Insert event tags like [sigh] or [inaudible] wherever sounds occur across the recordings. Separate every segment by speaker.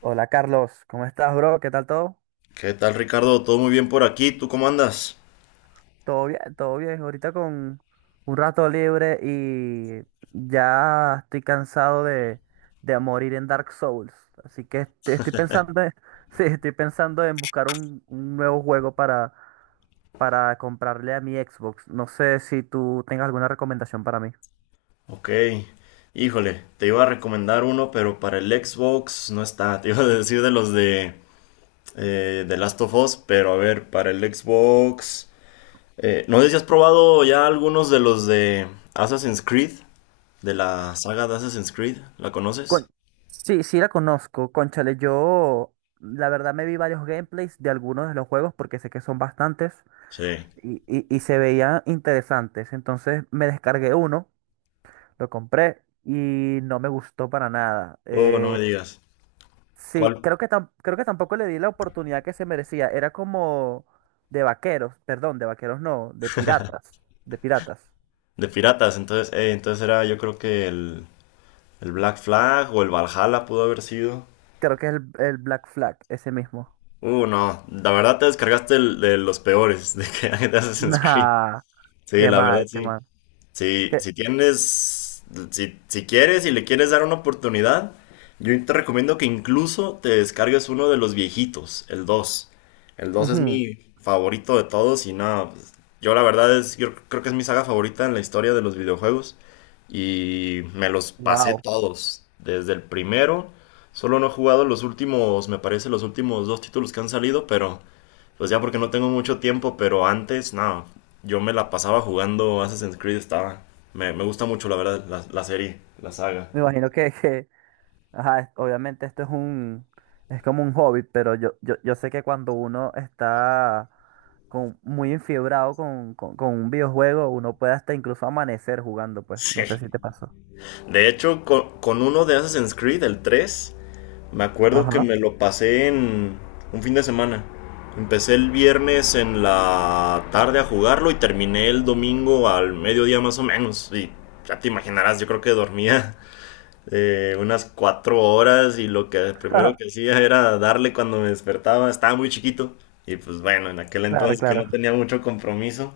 Speaker 1: Hola Carlos, ¿cómo estás, bro? ¿Qué tal todo?
Speaker 2: ¿Qué tal, Ricardo? ¿Todo muy bien por aquí? ¿Tú cómo andas?
Speaker 1: Todo bien, todo bien. Ahorita con un rato libre y ya estoy cansado de morir en Dark Souls. Así que estoy pensando, [laughs] sí, estoy pensando en buscar un nuevo juego para comprarle a mi Xbox. No sé si tú tengas alguna recomendación para mí.
Speaker 2: Ok. Híjole, te iba a recomendar uno, pero para el Xbox no está. [laughs] Te iba a decir de los de Last of Us, pero a ver, para el Xbox... no sé si has probado ya algunos de los de Assassin's Creed, de la saga de Assassin's Creed. ¿La
Speaker 1: Con-
Speaker 2: conoces?
Speaker 1: Sí, sí la conozco. Cónchale, yo la verdad me vi varios gameplays de algunos de los juegos porque sé que son bastantes.
Speaker 2: Sí.
Speaker 1: Y se veían interesantes. Entonces me descargué uno, lo compré y no me gustó para nada.
Speaker 2: Oh, no me digas.
Speaker 1: Sí,
Speaker 2: ¿Cuál?
Speaker 1: creo que, creo que tampoco le di la oportunidad que se merecía. Era como de vaqueros, perdón, de vaqueros no, de piratas, de piratas.
Speaker 2: De piratas, entonces era yo creo que el Black Flag o el Valhalla pudo haber sido.
Speaker 1: Creo que es el Black Flag, ese mismo. [laughs]
Speaker 2: No, la verdad te descargaste de los peores de que [laughs] hay de Assassin's Creed.
Speaker 1: Nah,
Speaker 2: Sí,
Speaker 1: qué
Speaker 2: la verdad
Speaker 1: mal, qué
Speaker 2: sí.
Speaker 1: mal.
Speaker 2: Si,
Speaker 1: Qué,
Speaker 2: si tienes, si quieres y le quieres dar una oportunidad, yo te recomiendo que incluso te descargues uno de los viejitos, el dos. El dos es
Speaker 1: ujú,
Speaker 2: mi favorito de todos y nada, pues, yo la verdad es, yo creo que es mi saga favorita en la historia de los videojuegos y me los pasé
Speaker 1: wow.
Speaker 2: todos, desde el primero, solo no he jugado los últimos, me parece los últimos dos títulos que han salido, pero... Pues ya porque no tengo mucho tiempo, pero antes, nada, yo me la pasaba jugando Assassin's Creed, estaba... Me gusta mucho, la verdad, la serie, la saga.
Speaker 1: Me imagino que, ajá, obviamente esto es es como un hobby, pero yo sé que cuando uno está con, muy enfiebrado con un videojuego, uno puede hasta incluso amanecer jugando, pues. No sé si
Speaker 2: Sí.
Speaker 1: te pasó.
Speaker 2: De hecho, con uno de Assassin's Creed, el 3 me acuerdo que
Speaker 1: Ajá.
Speaker 2: me lo pasé en un fin de semana. Empecé el viernes en la tarde a jugarlo y terminé el domingo al mediodía más o menos. Y ya te imaginarás, yo creo que dormía unas 4 horas y lo que
Speaker 1: [laughs]
Speaker 2: primero que hacía era darle cuando me despertaba, estaba muy chiquito y pues bueno, en aquel
Speaker 1: Claro,
Speaker 2: entonces que no
Speaker 1: claro.
Speaker 2: tenía mucho compromiso,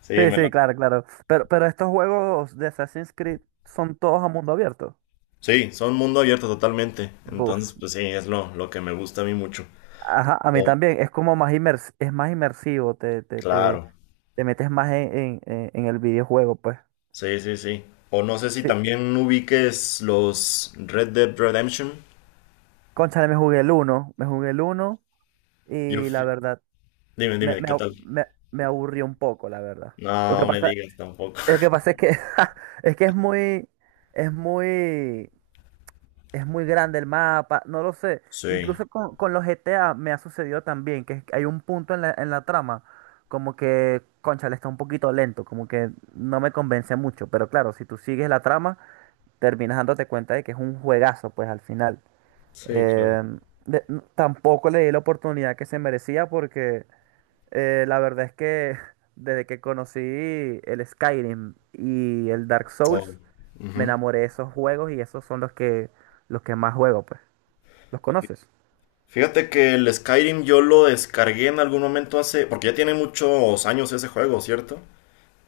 Speaker 2: sí,
Speaker 1: Sí,
Speaker 2: me la...
Speaker 1: sí, claro, claro. Pero estos juegos de Assassin's Creed son todos a mundo abierto.
Speaker 2: Sí, son mundo abierto totalmente, entonces
Speaker 1: Buf.
Speaker 2: pues sí, es lo que me gusta a mí mucho.
Speaker 1: Ajá, a mí
Speaker 2: O-
Speaker 1: también. Es como es más inmersivo, te,
Speaker 2: claro,
Speaker 1: te metes más en, en el videojuego, pues.
Speaker 2: sí, sí, sí. O no sé si
Speaker 1: Sí.
Speaker 2: también ubiques los Red Dead Redemption.
Speaker 1: Cónchale, me jugué el uno
Speaker 2: Yo
Speaker 1: y la
Speaker 2: fui-
Speaker 1: verdad,
Speaker 2: Dime, dime, ¿qué tal?
Speaker 1: me aburrió un poco, la verdad. Lo
Speaker 2: No
Speaker 1: que
Speaker 2: no me
Speaker 1: pasa,
Speaker 2: digas tampoco.
Speaker 1: lo que
Speaker 2: [laughs]
Speaker 1: pasa es que, [laughs] es que es muy, es muy grande el mapa, no lo sé.
Speaker 2: Sí,
Speaker 1: Incluso con los GTA me ha sucedido también, que es que hay un punto en en la trama, como que, cónchale, está un poquito lento, como que no me convence mucho. Pero claro, si tú sigues la trama, terminas dándote cuenta de que es un juegazo, pues al final.
Speaker 2: sí, claro.
Speaker 1: Eh, Tampoco le di la oportunidad que se merecía porque la verdad es que [laughs] desde que conocí el Skyrim y el Dark
Speaker 2: Oh,
Speaker 1: Souls,
Speaker 2: ujú.
Speaker 1: me enamoré de esos juegos y esos son los los que más juego, pues. ¿Los conoces?
Speaker 2: Fíjate que el Skyrim yo lo descargué en algún momento hace, porque ya tiene muchos años ese juego, ¿cierto?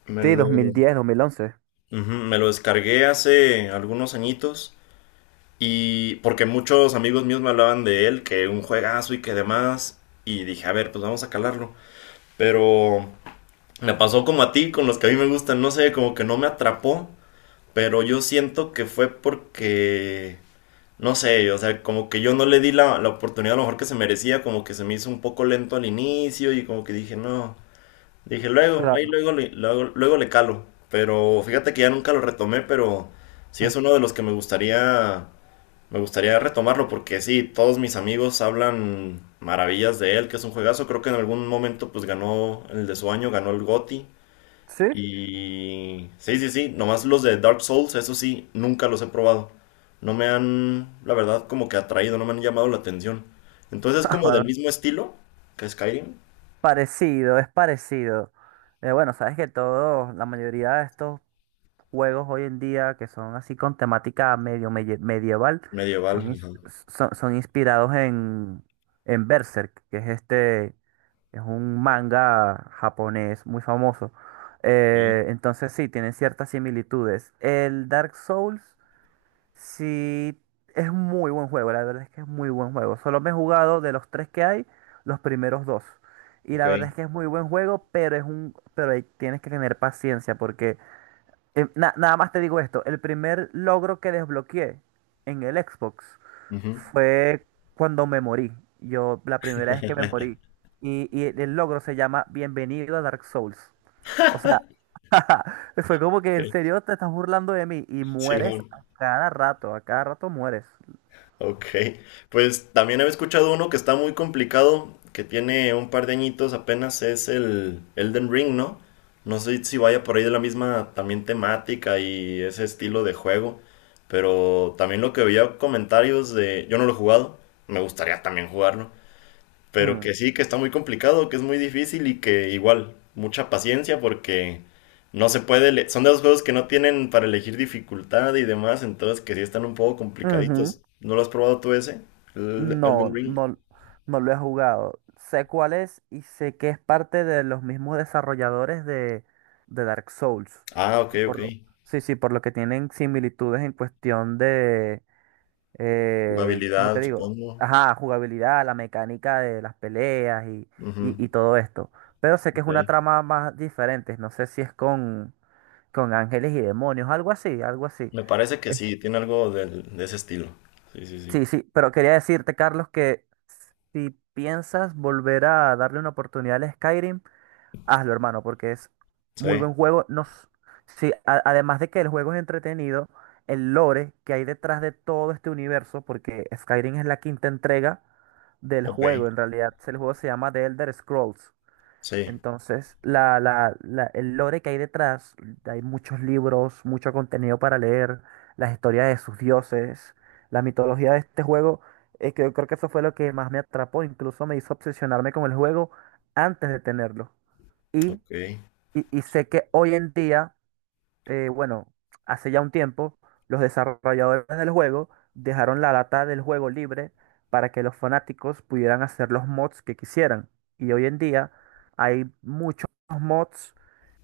Speaker 1: Sí,
Speaker 2: Ujú,
Speaker 1: 2010, 2011.
Speaker 2: me lo descargué hace algunos añitos y porque muchos amigos míos me hablaban de él, que un juegazo y que demás, y dije, a ver, pues vamos a calarlo. Pero me pasó como a ti, con los que a mí me gustan, no sé, como que no me atrapó, pero yo siento que fue porque... no sé, o sea, como que yo no le di la oportunidad a lo mejor que se merecía, como que se me hizo un poco lento al inicio y como que dije, no, dije luego, ahí
Speaker 1: Claro.
Speaker 2: luego, luego, luego le calo, pero fíjate que ya nunca lo retomé, pero sí
Speaker 1: Eh,
Speaker 2: es uno de los que me gustaría retomarlo porque sí, todos mis amigos hablan maravillas de él, que es un juegazo, creo que en algún momento pues ganó el de su año, ganó el GOTY,
Speaker 1: ¿Sí? [laughs]
Speaker 2: y sí, sí, sí, nomás los de Dark Souls, eso sí, nunca los he probado. No me han, la verdad, como que atraído, no me han llamado la atención. Entonces es
Speaker 1: Ah,
Speaker 2: como
Speaker 1: bueno,
Speaker 2: del mismo estilo que Skyrim,
Speaker 1: parecido, es parecido. Bueno, sabes que todos, la mayoría de estos juegos hoy en día que son así con temática medieval
Speaker 2: medieval.
Speaker 1: son,
Speaker 2: Ajá.
Speaker 1: son inspirados en Berserk, que es este, es un manga japonés muy famoso.
Speaker 2: Ok.
Speaker 1: Entonces sí, tienen ciertas similitudes. El Dark Souls sí es un muy buen juego, la verdad es que es muy buen juego. Solo me he jugado de los tres que hay, los primeros dos. Y
Speaker 2: Ok.
Speaker 1: la verdad es que es muy buen juego, pero pero ahí tienes que tener paciencia porque nada más te digo esto, el primer logro que desbloqueé en el Xbox
Speaker 2: Ujú.
Speaker 1: fue cuando me morí. Yo, la primera vez que me morí. Y el logro se llama Bienvenido a Dark Souls. O sea, [laughs] fue como que en
Speaker 2: Ok.
Speaker 1: serio te estás burlando de mí y mueres
Speaker 2: Simón.
Speaker 1: a cada rato mueres.
Speaker 2: Ok, pues también había escuchado uno que está muy complicado, que tiene un par de añitos apenas, es el Elden Ring, ¿no? No sé si vaya por ahí de la misma también temática y ese estilo de juego, pero también lo que veía comentarios de, yo no lo he jugado, me gustaría también jugarlo, pero
Speaker 1: Mm.
Speaker 2: que sí, que está muy complicado, que es muy difícil y que igual, mucha paciencia porque no se puede, son de los juegos que no tienen para elegir dificultad y demás, entonces que sí están un poco
Speaker 1: Ujú.
Speaker 2: complicaditos. ¿No lo has probado tú ese? El Elden
Speaker 1: No,
Speaker 2: Ring.
Speaker 1: no, no lo he jugado. Sé cuál es y sé que es parte de los mismos desarrolladores de Dark Souls.
Speaker 2: Ah, ok,
Speaker 1: que
Speaker 2: ok.
Speaker 1: Por lo, sí, sí, por lo que tienen similitudes en cuestión de, ¿cómo te
Speaker 2: Jugabilidad,
Speaker 1: digo?
Speaker 2: supongo.
Speaker 1: Ajá, jugabilidad, la mecánica de las peleas
Speaker 2: Ujú,
Speaker 1: y todo esto. Pero sé que es
Speaker 2: ok.
Speaker 1: una trama más diferente. No sé si es con ángeles y demonios, algo así, algo así.
Speaker 2: Me parece que
Speaker 1: Es-
Speaker 2: sí, tiene algo de ese estilo. Sí, sí, sí.
Speaker 1: Sí, sí, pero quería decirte, Carlos, que si piensas volver a darle una oportunidad al Skyrim, hazlo, hermano, porque es
Speaker 2: Sí,
Speaker 1: muy buen juego. No, s- Sí, además de que el juego es entretenido, el lore que hay detrás de todo este universo, porque Skyrim es la quinta entrega del
Speaker 2: ok.
Speaker 1: juego, en realidad el juego se llama The Elder Scrolls.
Speaker 2: Sí,
Speaker 1: Entonces, el lore que hay detrás, hay muchos libros, mucho contenido para leer, las historias de sus dioses, la mitología de este juego, que yo creo que eso fue lo que más me atrapó, incluso me hizo obsesionarme con el juego antes de tenerlo. Y,
Speaker 2: ok,
Speaker 1: y sé que hoy en día, bueno, hace ya un tiempo, los desarrolladores del juego dejaron la data del juego libre para que los fanáticos pudieran hacer los mods que quisieran. Y hoy en día hay muchos mods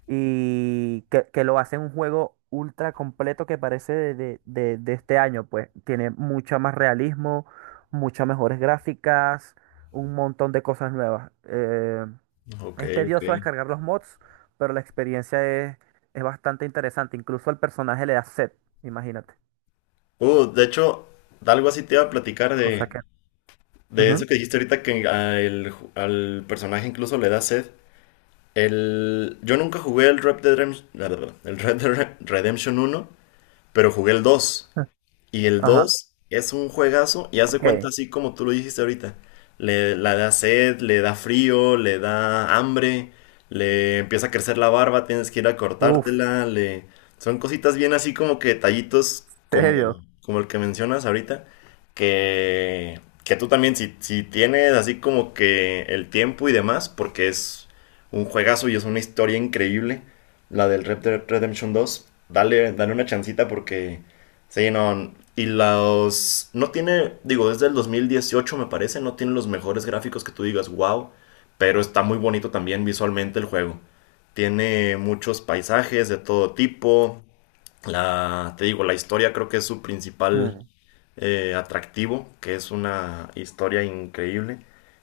Speaker 1: y que lo hacen un juego ultra completo que parece de este año, pues tiene mucho más realismo, muchas mejores gráficas, un montón de cosas nuevas.
Speaker 2: ok,
Speaker 1: Es
Speaker 2: ok.
Speaker 1: tedioso descargar los mods, pero la experiencia es bastante interesante. Incluso al personaje le da sed, imagínate.
Speaker 2: De hecho, de algo así te iba a platicar
Speaker 1: Cosa
Speaker 2: de...
Speaker 1: que.
Speaker 2: De eso
Speaker 1: Ujú.
Speaker 2: que dijiste ahorita que al personaje incluso le da sed. Yo nunca jugué el Red Dead Redemption, el Red Dead Redemption 1, pero jugué el 2.
Speaker 1: [laughs]
Speaker 2: Y el
Speaker 1: Ajá.
Speaker 2: 2 es un juegazo y hace cuenta
Speaker 1: Ok.
Speaker 2: así como tú lo dijiste ahorita. La da sed, le da frío, le da hambre, le empieza a crecer la barba, tienes que ir a
Speaker 1: Uf,
Speaker 2: cortártela, le... Son cositas bien así como que detallitos
Speaker 1: [laughs]
Speaker 2: como,
Speaker 1: serio.
Speaker 2: como el que mencionas ahorita, que tú también si tienes así como que el tiempo y demás, porque es un juegazo y es una historia increíble, la del Red Dead Redemption dos dale, dale una chancita porque... Sí, no. Y los... No tiene, digo, desde el 2018 me parece, no tiene los mejores gráficos que tú digas, wow, pero está muy bonito también visualmente el juego. Tiene muchos paisajes de todo tipo, te digo, la historia creo que es su principal
Speaker 1: Mm,
Speaker 2: atractivo, que es una historia increíble.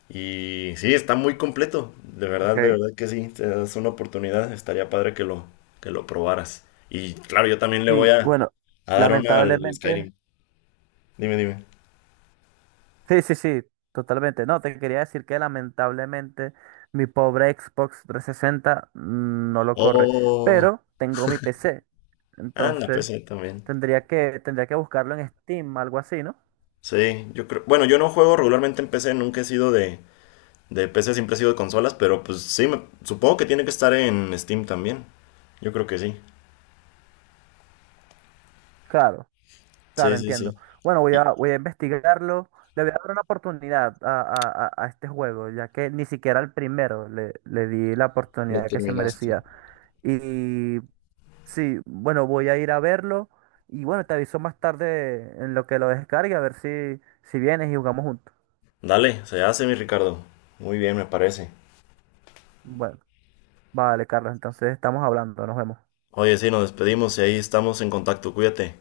Speaker 2: Y sí, está muy completo.
Speaker 1: ok.
Speaker 2: De verdad que sí. Te das una oportunidad. Estaría padre que lo probaras. Y claro, yo también le voy
Speaker 1: Sí,
Speaker 2: a,
Speaker 1: bueno,
Speaker 2: a dar una al
Speaker 1: lamentablemente.
Speaker 2: Skyrim. Dime, dime.
Speaker 1: Sí, sí, sí, totalmente. No, te quería decir que lamentablemente mi pobre Xbox 360 no lo corre.
Speaker 2: Oh,
Speaker 1: Pero tengo mi PC.
Speaker 2: anda,
Speaker 1: Entonces
Speaker 2: PC también.
Speaker 1: tendría que buscarlo en Steam, algo así, ¿no?
Speaker 2: Sí, yo creo. Bueno, yo no juego regularmente en PC, nunca he sido de, De PC siempre ha sido de consolas, pero pues sí, supongo que tiene que estar en Steam también. Yo creo que sí.
Speaker 1: Claro.
Speaker 2: Sí,
Speaker 1: Claro,
Speaker 2: sí,
Speaker 1: entiendo.
Speaker 2: sí.
Speaker 1: Bueno, voy a,
Speaker 2: Y
Speaker 1: voy a investigarlo. Le voy a dar una oportunidad a, a este juego, ya que ni siquiera al primero le, le di la
Speaker 2: lo
Speaker 1: oportunidad que se
Speaker 2: terminaste.
Speaker 1: merecía. Y sí, bueno, voy a ir a verlo. Y bueno, te aviso más tarde en lo que lo descargue, a ver si, si vienes y jugamos juntos.
Speaker 2: Dale, se hace mi Ricardo. Muy bien, me parece.
Speaker 1: Bueno, vale, Carlos, entonces estamos hablando, nos vemos.
Speaker 2: Oye, sí, nos despedimos y ahí estamos en contacto. Cuídate.